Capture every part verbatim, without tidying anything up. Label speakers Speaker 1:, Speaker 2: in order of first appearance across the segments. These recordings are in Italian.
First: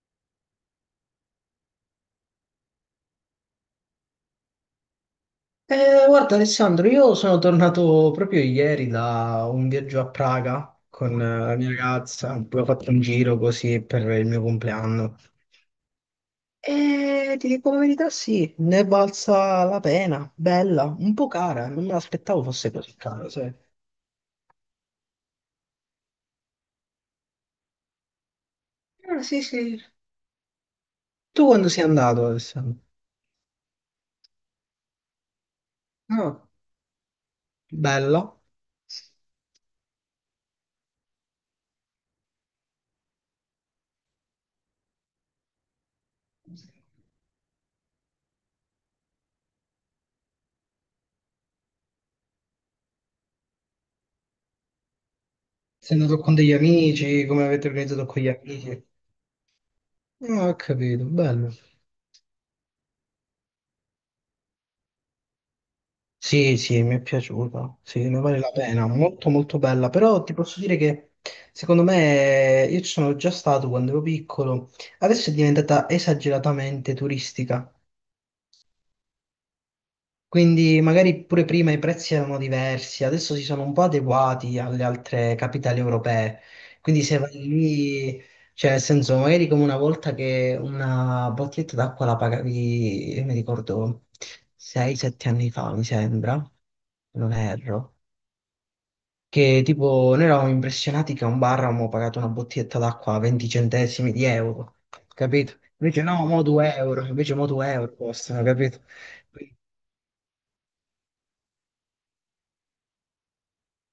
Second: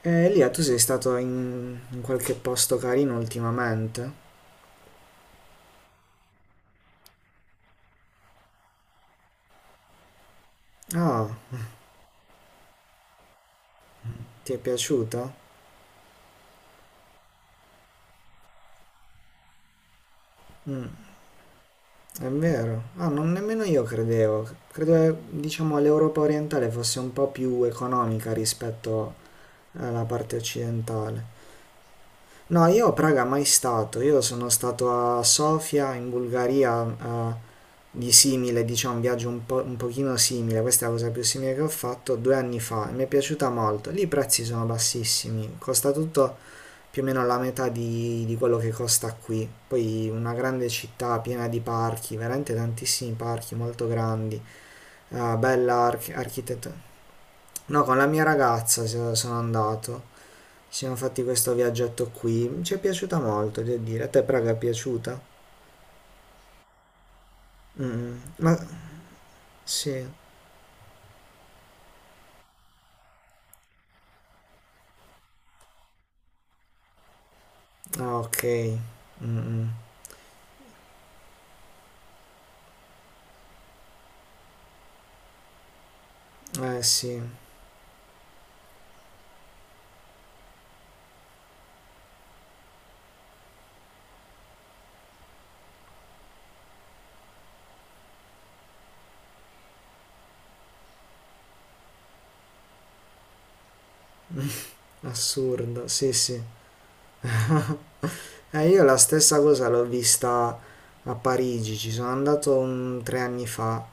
Speaker 1: E Elia, tu sei stato in, in qualche posto carino ultimamente?
Speaker 2: Eh, guarda, Alessandro, io sono tornato proprio ieri da un viaggio a Praga con
Speaker 1: Ah,
Speaker 2: eh, la mia ragazza, poi ho fatto un giro così per il mio
Speaker 1: ti è
Speaker 2: compleanno.
Speaker 1: piaciuto?
Speaker 2: E ti dico la verità, sì, ne è valsa la pena, bella, un po' cara, non me
Speaker 1: È
Speaker 2: l'aspettavo fosse
Speaker 1: vero.
Speaker 2: così
Speaker 1: Ah,
Speaker 2: cara,
Speaker 1: non
Speaker 2: sai.
Speaker 1: nemmeno io credevo. Credevo, diciamo, l'Europa orientale fosse un po' più economica rispetto
Speaker 2: Ah, sì, sì.
Speaker 1: alla parte occidentale.
Speaker 2: Tu quando sei andato,
Speaker 1: No,
Speaker 2: Alessandro?
Speaker 1: io a Praga mai stato. Io sono stato a Sofia, in
Speaker 2: Ah,
Speaker 1: Bulgaria, a- di
Speaker 2: bella.
Speaker 1: simile, diciamo, un viaggio un po', un pochino simile. Questa è la cosa più simile che ho fatto due anni fa e mi è piaciuta molto. Lì i prezzi sono bassissimi, costa tutto più o meno la metà di, di quello che costa qui. Poi una grande città piena di parchi, veramente tantissimi parchi molto grandi, eh, bella
Speaker 2: Sei
Speaker 1: arch-
Speaker 2: andato con degli
Speaker 1: architettura.
Speaker 2: amici? Come avete
Speaker 1: No, con la
Speaker 2: organizzato con
Speaker 1: mia
Speaker 2: gli amici?
Speaker 1: ragazza so- sono andato,
Speaker 2: Ah, ho
Speaker 1: ci siamo
Speaker 2: capito,
Speaker 1: fatti
Speaker 2: bello.
Speaker 1: questo viaggetto qui, ci è piaciuta molto, devo dire. A te Praga è piaciuta?
Speaker 2: Sì, sì, mi è piaciuta, sì,
Speaker 1: Mm,
Speaker 2: ne vale la
Speaker 1: ma
Speaker 2: pena, molto molto bella,
Speaker 1: sì,
Speaker 2: però ti posso dire che secondo me, io ci sono già stato quando ero piccolo, adesso è diventata esageratamente turistica,
Speaker 1: ah, ok. Mm, mm.
Speaker 2: quindi magari pure prima i prezzi erano diversi, adesso si sono un po' adeguati alle altre capitali europee.
Speaker 1: Eh
Speaker 2: Quindi, se
Speaker 1: sì,
Speaker 2: vai lì, cioè nel senso, magari come una volta, che una bottiglietta d'acqua la pagavi, io mi ricordo sei sette anni fa, mi sembra, se non erro. che tipo, noi eravamo impressionati che a un bar avevamo pagato una bottiglietta d'acqua a venti centesimi di euro, capito?
Speaker 1: assurdo,
Speaker 2: Invece
Speaker 1: sì
Speaker 2: no,
Speaker 1: sì.
Speaker 2: mo due euro, invece mo 2 euro costano,
Speaker 1: Eh,
Speaker 2: capito?
Speaker 1: io la stessa
Speaker 2: Quindi-
Speaker 1: cosa l'ho vista a Parigi, ci sono andato mm, tre anni fa,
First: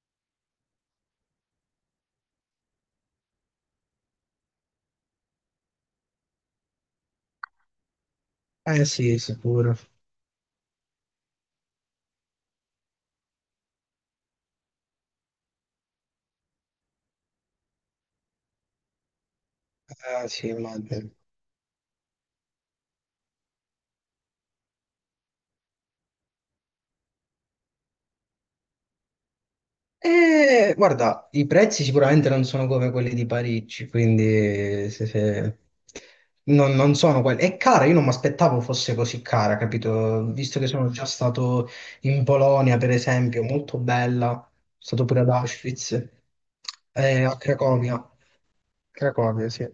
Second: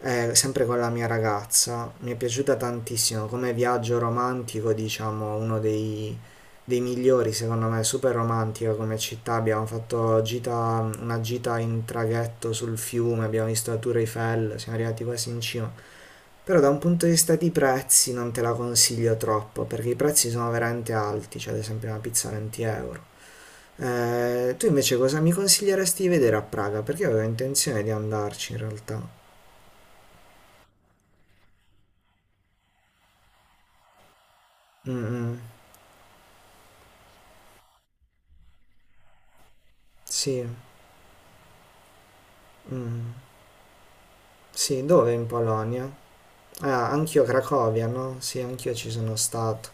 Speaker 1: eh, sempre con la mia ragazza. Mi è piaciuta tantissimo, come viaggio romantico, diciamo, uno dei, dei migliori, secondo me, super romantica
Speaker 2: Eh
Speaker 1: come
Speaker 2: sì,
Speaker 1: città. Abbiamo
Speaker 2: sicuro.
Speaker 1: fatto gita- una gita in traghetto sul fiume, abbiamo visto la Tour Eiffel, siamo arrivati quasi in cima. Però da un punto di vista di prezzi non te la consiglio troppo, perché i
Speaker 2: Ah
Speaker 1: prezzi
Speaker 2: sì,
Speaker 1: sono veramente
Speaker 2: immagino.
Speaker 1: alti, cioè ad esempio una pizza venti euro. Eh, tu invece cosa mi consiglieresti di vedere a Praga? Perché io avevo intenzione di andarci in realtà.
Speaker 2: Eh, guarda, i prezzi sicuramente non sono come quelli di Parigi, quindi
Speaker 1: Mm,
Speaker 2: se-
Speaker 1: mm.
Speaker 2: se- non, non sono quelli. È cara, io non mi aspettavo fosse così cara, capito?
Speaker 1: Sì,
Speaker 2: Visto che sono già stato in Polonia, per
Speaker 1: mm.
Speaker 2: esempio, molto bella, sono
Speaker 1: Sì,
Speaker 2: stato
Speaker 1: dove
Speaker 2: pure
Speaker 1: in
Speaker 2: ad
Speaker 1: Polonia?
Speaker 2: Auschwitz,
Speaker 1: Ah, anch'io
Speaker 2: eh, a
Speaker 1: Cracovia,
Speaker 2: Cracovia.
Speaker 1: no? Sì, anch'io ci sono
Speaker 2: Cracovia, sì.
Speaker 1: stato.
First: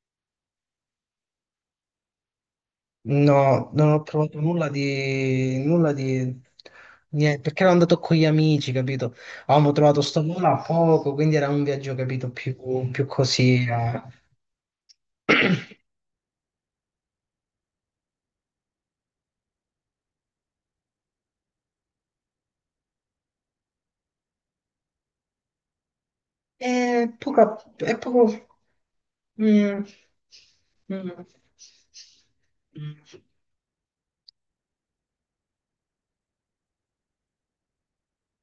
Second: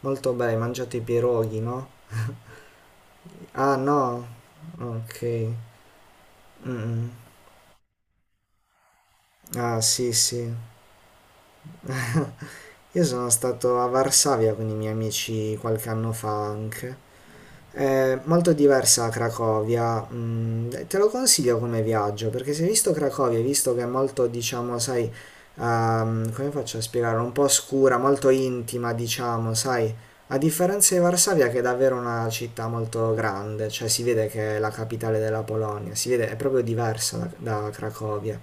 Speaker 1: Molto bene, hai mangiato i pierogi, no?
Speaker 2: No,
Speaker 1: Ah,
Speaker 2: non ho
Speaker 1: no?
Speaker 2: provato nulla
Speaker 1: Ok.
Speaker 2: di... nulla di...
Speaker 1: Mm, mm.
Speaker 2: niente, perché ero andato con gli amici, capito? Avevamo
Speaker 1: Ah,
Speaker 2: trovato
Speaker 1: sì,
Speaker 2: sto volo
Speaker 1: sì.
Speaker 2: a poco, quindi era un viaggio, capito, più,
Speaker 1: Io
Speaker 2: più
Speaker 1: sono
Speaker 2: così.
Speaker 1: stato a
Speaker 2: eh.
Speaker 1: Varsavia con i miei amici qualche anno fa anche. È molto diversa da Cracovia, mm, te lo consiglio come viaggio perché se hai visto Cracovia, hai visto che è molto, diciamo, sai, ehm, come faccio a
Speaker 2: E
Speaker 1: spiegare, un po'
Speaker 2: poca...
Speaker 1: oscura,
Speaker 2: è
Speaker 1: molto
Speaker 2: poco...
Speaker 1: intima, diciamo,
Speaker 2: Mm,
Speaker 1: sai, a differenza di
Speaker 2: mm,
Speaker 1: Varsavia che è davvero una città
Speaker 2: mm.
Speaker 1: molto grande, cioè si vede che è la capitale della Polonia, si vede, è proprio diversa da, da Cracovia,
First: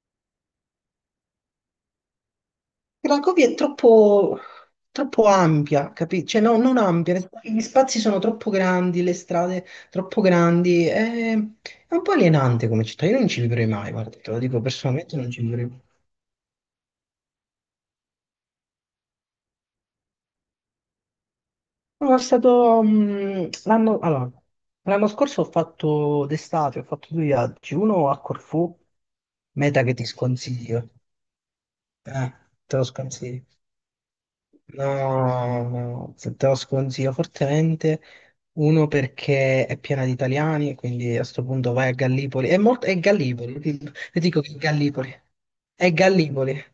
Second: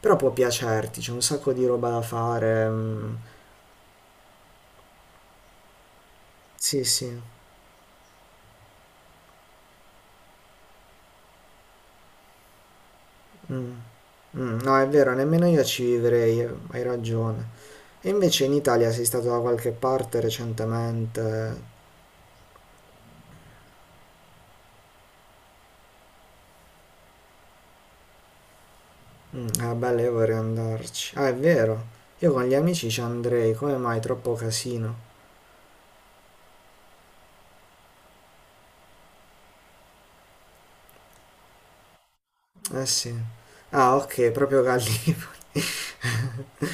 Speaker 1: però può piacerti, c'è un sacco di roba da fare, mm,
Speaker 2: Cracovia è troppo, troppo ampia, capito? Cioè, no, non
Speaker 1: sì,
Speaker 2: ampia,
Speaker 1: sì,
Speaker 2: nel senso che gli spazi sono troppo grandi, le strade troppo grandi, è, è un po' alienante come città, io non ci vivrei
Speaker 1: mm,
Speaker 2: mai, guarda, te lo
Speaker 1: mm,
Speaker 2: dico
Speaker 1: no, è vero,
Speaker 2: personalmente, non ci
Speaker 1: nemmeno io
Speaker 2: vivrei mai.
Speaker 1: ci vivrei, hai ragione. E invece in Italia sei stato da qualche parte recentemente?
Speaker 2: Sono stato, mh, l'anno allora, l'anno scorso, ho fatto d'estate, ho fatto due viaggi, uno a Corfù,
Speaker 1: Mm, ah,
Speaker 2: meta che
Speaker 1: bella,
Speaker 2: ti
Speaker 1: io vorrei
Speaker 2: sconsiglio,
Speaker 1: andarci. Ah, è vero. Io
Speaker 2: eh,
Speaker 1: con gli
Speaker 2: te lo
Speaker 1: amici ci
Speaker 2: sconsiglio.
Speaker 1: andrei. Come mai? Troppo casino.
Speaker 2: No, no, te lo sconsiglio fortemente. Uno, perché è piena di italiani, quindi a sto punto vai a Gallipoli. È
Speaker 1: Eh
Speaker 2: molto, è
Speaker 1: sì.
Speaker 2: Gallipoli, ti-
Speaker 1: Ah,
Speaker 2: ti
Speaker 1: ok,
Speaker 2: dico che è
Speaker 1: proprio
Speaker 2: Gallipoli.
Speaker 1: Gallipoli.
Speaker 2: È Gallipoli.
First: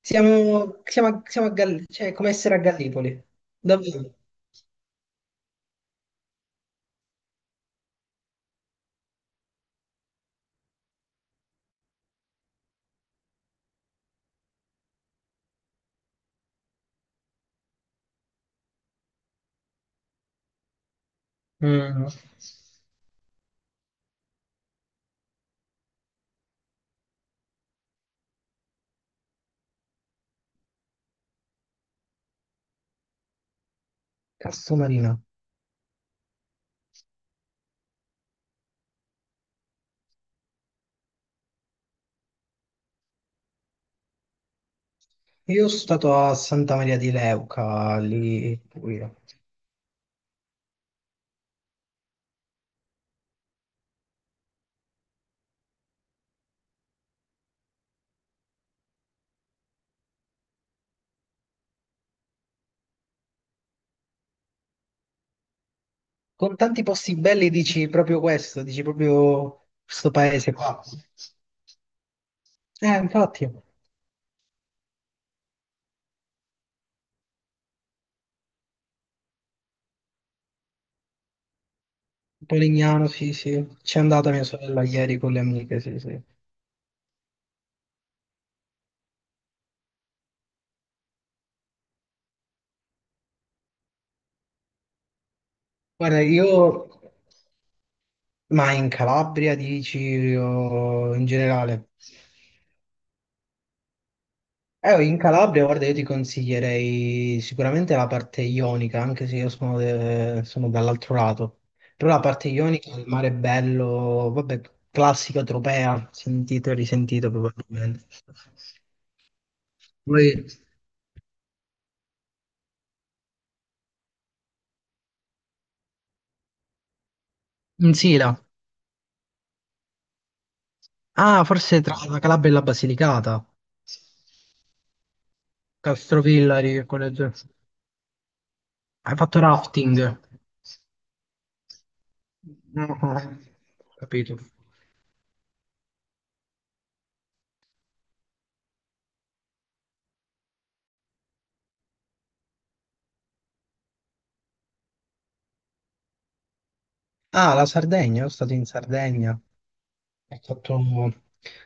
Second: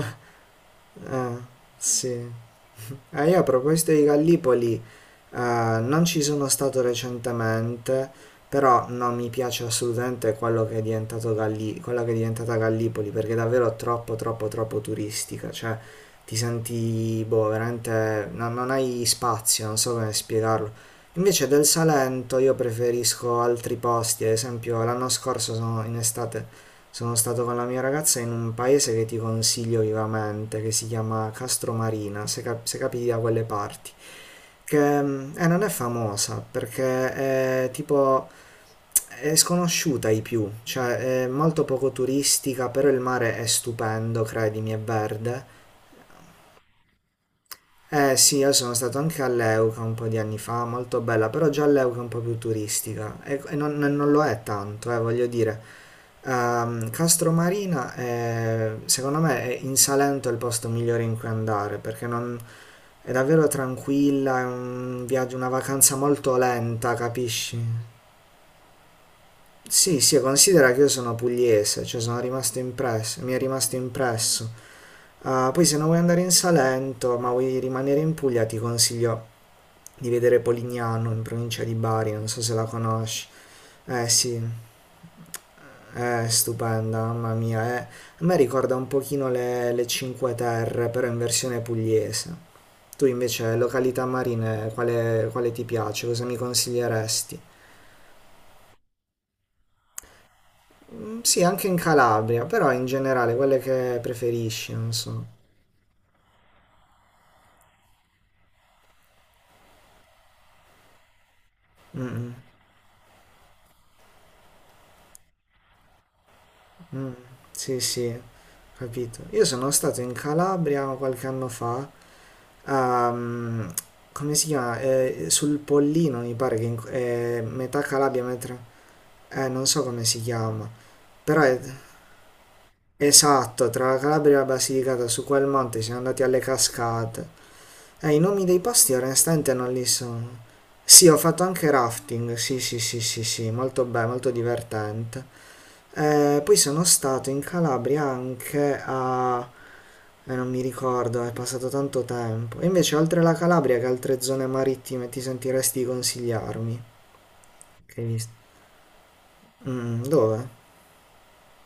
Speaker 2: Siamo, siamo, a-
Speaker 1: Ah,
Speaker 2: siamo a Gallipoli, cioè
Speaker 1: sì.
Speaker 2: è come essere a Gallipoli.
Speaker 1: Eh, io a proposito di
Speaker 2: Davvero.
Speaker 1: Gallipoli, eh, non ci sono stato recentemente, però non mi piace assolutamente quello che è diventato Galli- quella che è diventata Gallipoli, perché è davvero troppo, troppo, troppo turistica, cioè ti senti, boh, veramente, non, non hai spazio, non so come spiegarlo. Invece del
Speaker 2: Mm.
Speaker 1: Salento io preferisco altri posti, ad esempio l'anno scorso sono in estate sono stato con la mia ragazza in un paese che ti consiglio vivamente, che si chiama Castromarina, se, cap- se capiti da quelle parti,
Speaker 2: Cazzo
Speaker 1: che
Speaker 2: Marino.
Speaker 1: mm, eh, non è famosa perché è tipo è sconosciuta ai più, cioè è molto poco turistica, però il mare è stupendo, credimi, è verde.
Speaker 2: Io sono stato a Santa Maria di Leuca,
Speaker 1: Eh sì,
Speaker 2: lì,
Speaker 1: io
Speaker 2: in
Speaker 1: sono stato
Speaker 2: Puglia.
Speaker 1: anche a Leuca un po' di anni fa, molto bella, però già Leuca è un po' più turistica e, e non, non lo è tanto, eh, voglio dire. Ehm, Castromarina è, secondo me è in Salento è il posto migliore in cui andare perché non- è davvero tranquilla, è un viaggio, una vacanza molto
Speaker 2: Con tanti
Speaker 1: lenta,
Speaker 2: posti belli
Speaker 1: capisci?
Speaker 2: dici proprio questo, dici proprio
Speaker 1: Sì,
Speaker 2: questo
Speaker 1: sì,
Speaker 2: paese
Speaker 1: considera
Speaker 2: qua.
Speaker 1: che io sono pugliese, cioè sono rimasto
Speaker 2: Eh,
Speaker 1: impresso, mi è
Speaker 2: infatti.
Speaker 1: rimasto impresso. Ah, poi se non vuoi andare in Salento, ma vuoi rimanere in Puglia, ti consiglio di vedere Polignano in provincia di Bari, non so se la
Speaker 2: Polignano,
Speaker 1: conosci.
Speaker 2: sì, sì. C'è
Speaker 1: Eh
Speaker 2: andata
Speaker 1: sì.
Speaker 2: mia sorella ieri con le amiche, sì, sì.
Speaker 1: È stupenda, mamma mia. È... A me ricorda un pochino le, le Cinque Terre, però in versione pugliese. Tu invece, località marine, quale, quale ti piace?
Speaker 2: Guarda,
Speaker 1: Cosa mi
Speaker 2: io...
Speaker 1: consiglieresti?
Speaker 2: Ma in Calabria, dici, o
Speaker 1: Mm,
Speaker 2: in
Speaker 1: sì, anche in
Speaker 2: generale?
Speaker 1: Calabria, però in generale, quelle che preferisci, non
Speaker 2: Eh, in
Speaker 1: so.
Speaker 2: Calabria, guarda, io ti consiglierei sicuramente la parte ionica, anche se io sono, de- sono dall'altro lato.
Speaker 1: Mm,
Speaker 2: Però la
Speaker 1: mm,
Speaker 2: parte ionica, il mare è bello. Vabbè, classica Tropea, sentito e
Speaker 1: mm.
Speaker 2: risentito
Speaker 1: Sì,
Speaker 2: probabilmente.
Speaker 1: sì, capito. Io sono stato in
Speaker 2: Poi
Speaker 1: Calabria qualche anno fa. ehm, come si chiama? Eh, sul Pollino, mi pare che in- è metà
Speaker 2: in
Speaker 1: Calabria,
Speaker 2: Sila.
Speaker 1: eh, non so come si chiama, però
Speaker 2: Ah,
Speaker 1: è
Speaker 2: forse tra la Calabria e la Basilicata.
Speaker 1: esatto, tra la Calabria e la Basilicata su quel monte siamo andati alle
Speaker 2: Castrovillari, che collegio?
Speaker 1: cascate. Eh, i nomi dei posti
Speaker 2: Hai fatto
Speaker 1: onestamente non li
Speaker 2: rafting?
Speaker 1: sono. Sì, ho fatto anche rafting, sì, sì,
Speaker 2: No,
Speaker 1: sì,
Speaker 2: ho
Speaker 1: sì, sì, molto bello, molto
Speaker 2: capito.
Speaker 1: divertente. Eh, poi sono stato in Calabria anche a... eh, non mi ricordo, è passato tanto tempo. E invece oltre la Calabria che altre zone marittime ti sentiresti di consigliarmi?
Speaker 2: Ah, la
Speaker 1: Che hai
Speaker 2: Sardegna, io sono
Speaker 1: visto?
Speaker 2: stato in Sardegna. Ho
Speaker 1: Mm, dove?
Speaker 2: fatto...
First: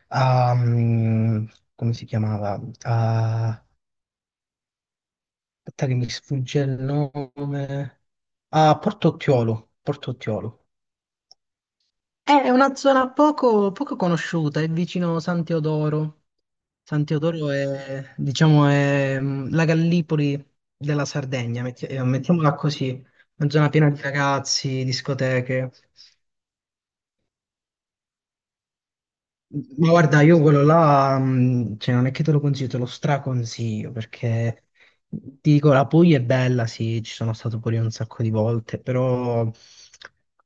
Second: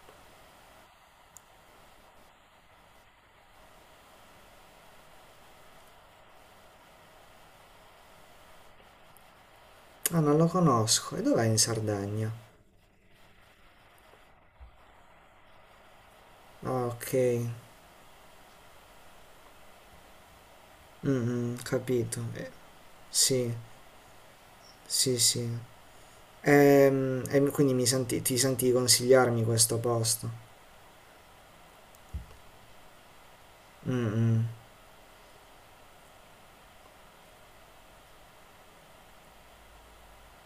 Speaker 2: ah, mm, Come si chiamava? Ah, aspetta, che mi sfugge il nome. Ah, Porto Ottiolo, Porto
Speaker 1: Ah, non lo
Speaker 2: Ottiolo.
Speaker 1: conosco. E dov'è in Sardegna?
Speaker 2: È una zona poco, poco conosciuta, è vicino San Teodoro.
Speaker 1: Ah,
Speaker 2: San
Speaker 1: ok.
Speaker 2: Teodoro è, diciamo, è mm, la Gallipoli della
Speaker 1: Mm, mm,
Speaker 2: Sardegna, metti- eh,
Speaker 1: capito. Eh,
Speaker 2: mettiamola così, una
Speaker 1: sì,
Speaker 2: zona piena di ragazzi,
Speaker 1: sì, sì.
Speaker 2: discoteche.
Speaker 1: Ehm, E, quindi mi senti, ti senti di consigliarmi questo
Speaker 2: Ma guarda, io
Speaker 1: posto?
Speaker 2: quello là, mm, cioè, non è che te lo consiglio, te lo straconsiglio,
Speaker 1: Mm, mm,
Speaker 2: perché ti dico, la Puglia è bella, sì, ci sono stato pure io un sacco di volte, però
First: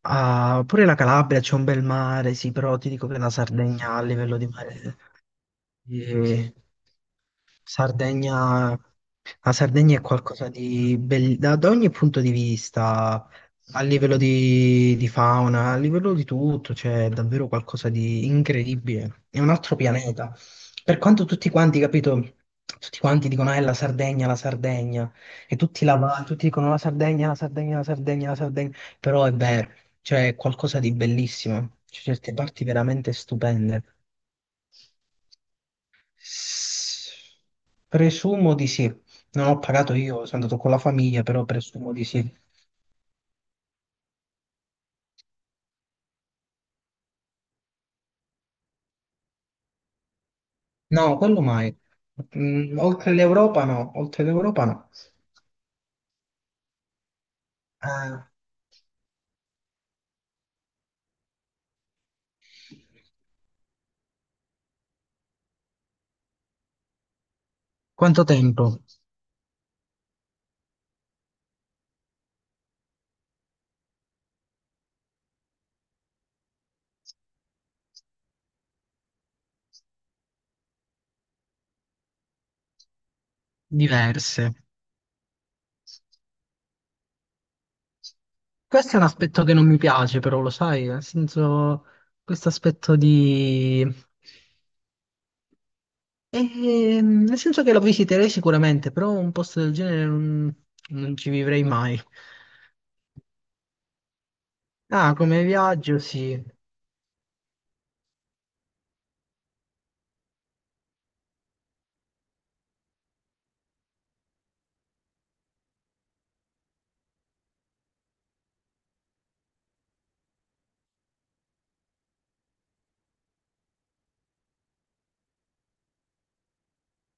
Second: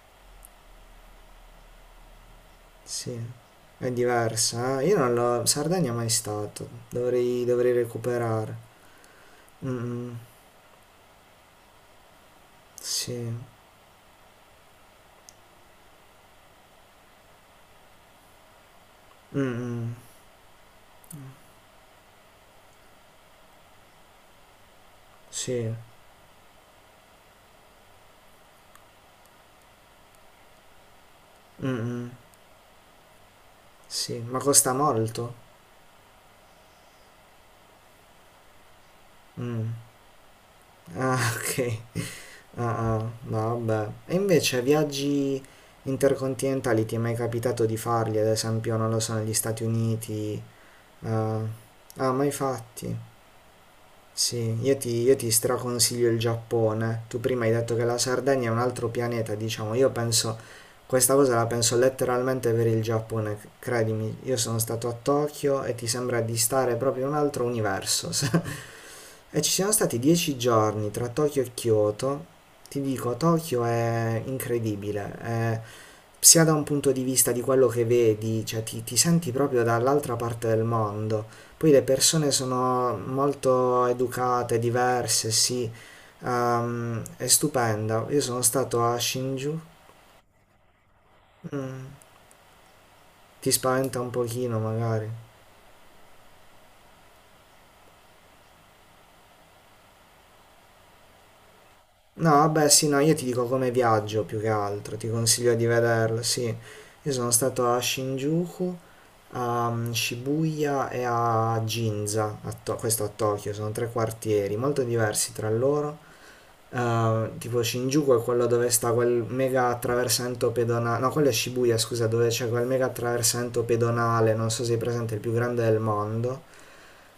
Speaker 2: ah, pure la Calabria, c'è un bel mare, sì, però ti dico che
Speaker 1: sì.
Speaker 2: la
Speaker 1: È
Speaker 2: Sardegna, a livello di
Speaker 1: diversa, eh?
Speaker 2: mare...
Speaker 1: Io non l'ho... Sardegna mai
Speaker 2: E
Speaker 1: stato. Dovrei, dovrei recuperare.
Speaker 2: Sardegna, la
Speaker 1: Mm,
Speaker 2: Sardegna è
Speaker 1: mm,
Speaker 2: qualcosa di bello da, da, ogni punto di vista,
Speaker 1: sì.
Speaker 2: a livello di, di fauna, a livello di tutto, c'è davvero qualcosa di incredibile.
Speaker 1: Mm,
Speaker 2: È un altro
Speaker 1: mm,
Speaker 2: pianeta. Per quanto tutti quanti, capito, tutti quanti dicono, è la Sardegna, la Sardegna, e
Speaker 1: sì.
Speaker 2: tutti, la, va- tutti dicono la Sardegna, la Sardegna, la Sardegna, la Sardegna, però è vero, c'è qualcosa di
Speaker 1: Mm,
Speaker 2: bellissimo, c'è
Speaker 1: mm,
Speaker 2: certe parti veramente stupende.
Speaker 1: sì. Ma costa molto?
Speaker 2: Presumo di sì. Non ho
Speaker 1: Mm.
Speaker 2: pagato io, sono andato con la
Speaker 1: Ah,
Speaker 2: famiglia, però
Speaker 1: ok.
Speaker 2: presumo di sì.
Speaker 1: Ah, ah, no, vabbè. E invece viaggi intercontinentali ti è mai capitato di farli, ad esempio, non lo so, negli Stati Uniti? Eh,
Speaker 2: No, quello mai.
Speaker 1: ah, mai
Speaker 2: Mm,
Speaker 1: fatti?
Speaker 2: oltre l'Europa no, oltre
Speaker 1: Sì,
Speaker 2: l'Europa
Speaker 1: io
Speaker 2: no.
Speaker 1: ti, io ti straconsiglio il Giappone. Tu prima hai detto che la
Speaker 2: Eh,
Speaker 1: Sardegna è un altro pianeta, diciamo. Io penso, questa cosa la penso letteralmente per il Giappone, c- credimi. Io sono stato a Tokyo e ti sembra di stare proprio in un altro universo.
Speaker 2: quanto tempo?
Speaker 1: E ci siamo stati dieci giorni tra Tokyo e Kyoto. Ti dico, Tokyo è incredibile. È- sia da un punto di vista di quello che vedi, cioè ti, ti senti proprio dall'altra parte del mondo. Poi le persone sono molto
Speaker 2: Diverse.
Speaker 1: educate, diverse, sì. Ehm, è stupenda. Io sono stato
Speaker 2: Questo è
Speaker 1: a
Speaker 2: un aspetto che
Speaker 1: Shinjuku.
Speaker 2: non mi piace, però lo sai, nel senso,
Speaker 1: Mm,
Speaker 2: questo aspetto
Speaker 1: ti
Speaker 2: di...
Speaker 1: spaventa un pochino, magari.
Speaker 2: Ehm, nel senso che lo visiterei sicuramente, però un posto del genere non, non ci vivrei mai.
Speaker 1: No, vabbè, sì, no, io ti dico come viaggio più che altro, ti
Speaker 2: Ah, come
Speaker 1: consiglio di
Speaker 2: viaggio
Speaker 1: vederlo,
Speaker 2: sì.
Speaker 1: sì. Io sono stato a Shinjuku, a mm, Shibuya e a Ginza, a To- questo a Tokyo, sono tre quartieri molto diversi tra loro. Eh, tipo Shinjuku è quello dove sta quel mega attraversamento pedonale, no, quello è Shibuya, scusa, dove c'è quel mega attraversamento pedonale, non so se è presente, il più grande del mondo.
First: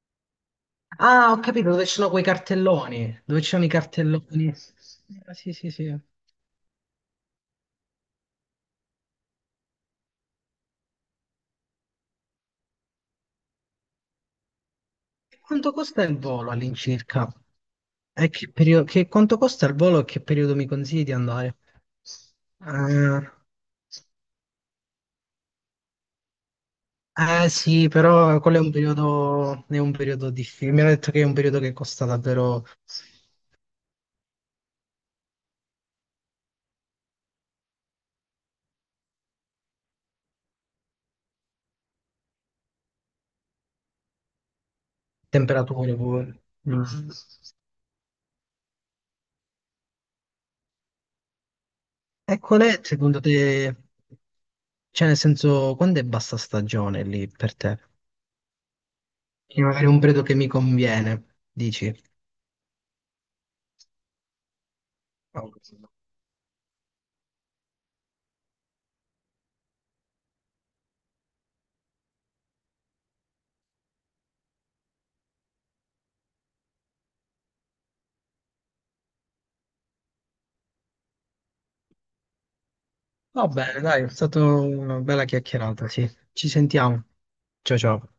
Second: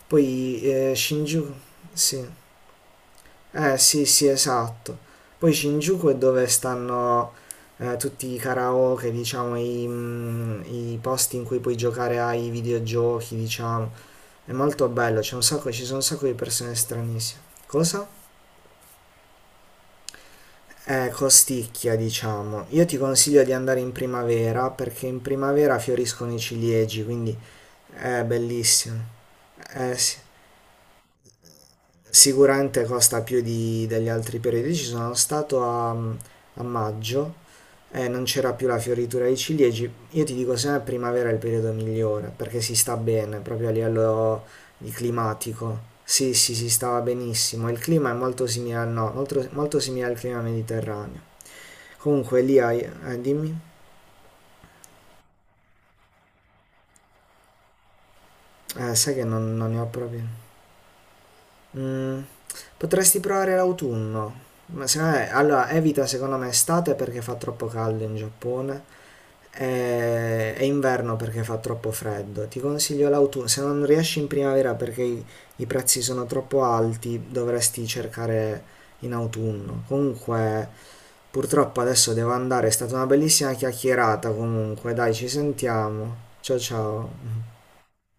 Speaker 1: Poi eh,
Speaker 2: Ah, ho
Speaker 1: Shinjuku,
Speaker 2: capito, dove ci sono quei
Speaker 1: sì.
Speaker 2: cartelloni, dove ci sono i
Speaker 1: Eh sì, sì,
Speaker 2: cartelloni.
Speaker 1: esatto.
Speaker 2: Ah,
Speaker 1: Poi
Speaker 2: sì, sì, sì. E
Speaker 1: Shinjuku è dove stanno eh, tutti i karaoke, diciamo, i, mm, i posti in cui puoi giocare ai videogiochi, diciamo. È molto bello, c'è un sacco,
Speaker 2: Quanto
Speaker 1: ci sono un
Speaker 2: costa il
Speaker 1: sacco di
Speaker 2: volo
Speaker 1: persone
Speaker 2: all'incirca?
Speaker 1: stranissime. Cosa?
Speaker 2: E che periodo, che, quanto costa il volo e che periodo mi consigli
Speaker 1: Eh,
Speaker 2: di andare?
Speaker 1: costicchia, diciamo. Io ti
Speaker 2: Ah,
Speaker 1: consiglio di andare in primavera perché in primavera fioriscono i ciliegi, quindi
Speaker 2: eh sì,
Speaker 1: è
Speaker 2: però quello è un
Speaker 1: bellissimo.
Speaker 2: periodo, è un
Speaker 1: Eh sì.
Speaker 2: periodo, difficile. Mi hanno detto che è un periodo che costa davvero.
Speaker 1: Sicuramente costa più di- degli altri periodici. Sono stato a, a maggio e non c'era più la fioritura dei ciliegi. Io ti dico sempre primavera è il periodo migliore perché si sta bene proprio a livello di climatico.
Speaker 2: Temperature
Speaker 1: Sì,
Speaker 2: pure.
Speaker 1: sì, si
Speaker 2: Mm.
Speaker 1: stava benissimo. Il clima è molto simile, al no, molto, molto simile al clima mediterraneo.
Speaker 2: E
Speaker 1: Comunque lì
Speaker 2: qual
Speaker 1: hai,
Speaker 2: è, secondo
Speaker 1: eh, dimmi,
Speaker 2: te, cioè nel senso, quando è bassa stagione lì per te?
Speaker 1: eh, sai che non,
Speaker 2: Quindi
Speaker 1: non ne ho
Speaker 2: magari un periodo che
Speaker 1: proprio.
Speaker 2: mi conviene, dici.
Speaker 1: Mm, potresti provare l'autunno. Ma secondo me,
Speaker 2: Oh.
Speaker 1: allora, evita secondo me estate perché fa troppo caldo in Giappone e, e inverno perché fa troppo freddo. Ti consiglio l'autunno. Se non riesci in primavera perché i, i prezzi sono troppo alti, dovresti cercare in autunno. Comunque, purtroppo adesso devo andare. È stata una
Speaker 2: Va
Speaker 1: bellissima
Speaker 2: bene, dai, è
Speaker 1: chiacchierata.
Speaker 2: stata
Speaker 1: Comunque,
Speaker 2: una
Speaker 1: dai,
Speaker 2: bella
Speaker 1: ci
Speaker 2: chiacchierata, sì.
Speaker 1: sentiamo.
Speaker 2: Ci
Speaker 1: Ciao
Speaker 2: sentiamo.
Speaker 1: ciao.
Speaker 2: Ciao ciao.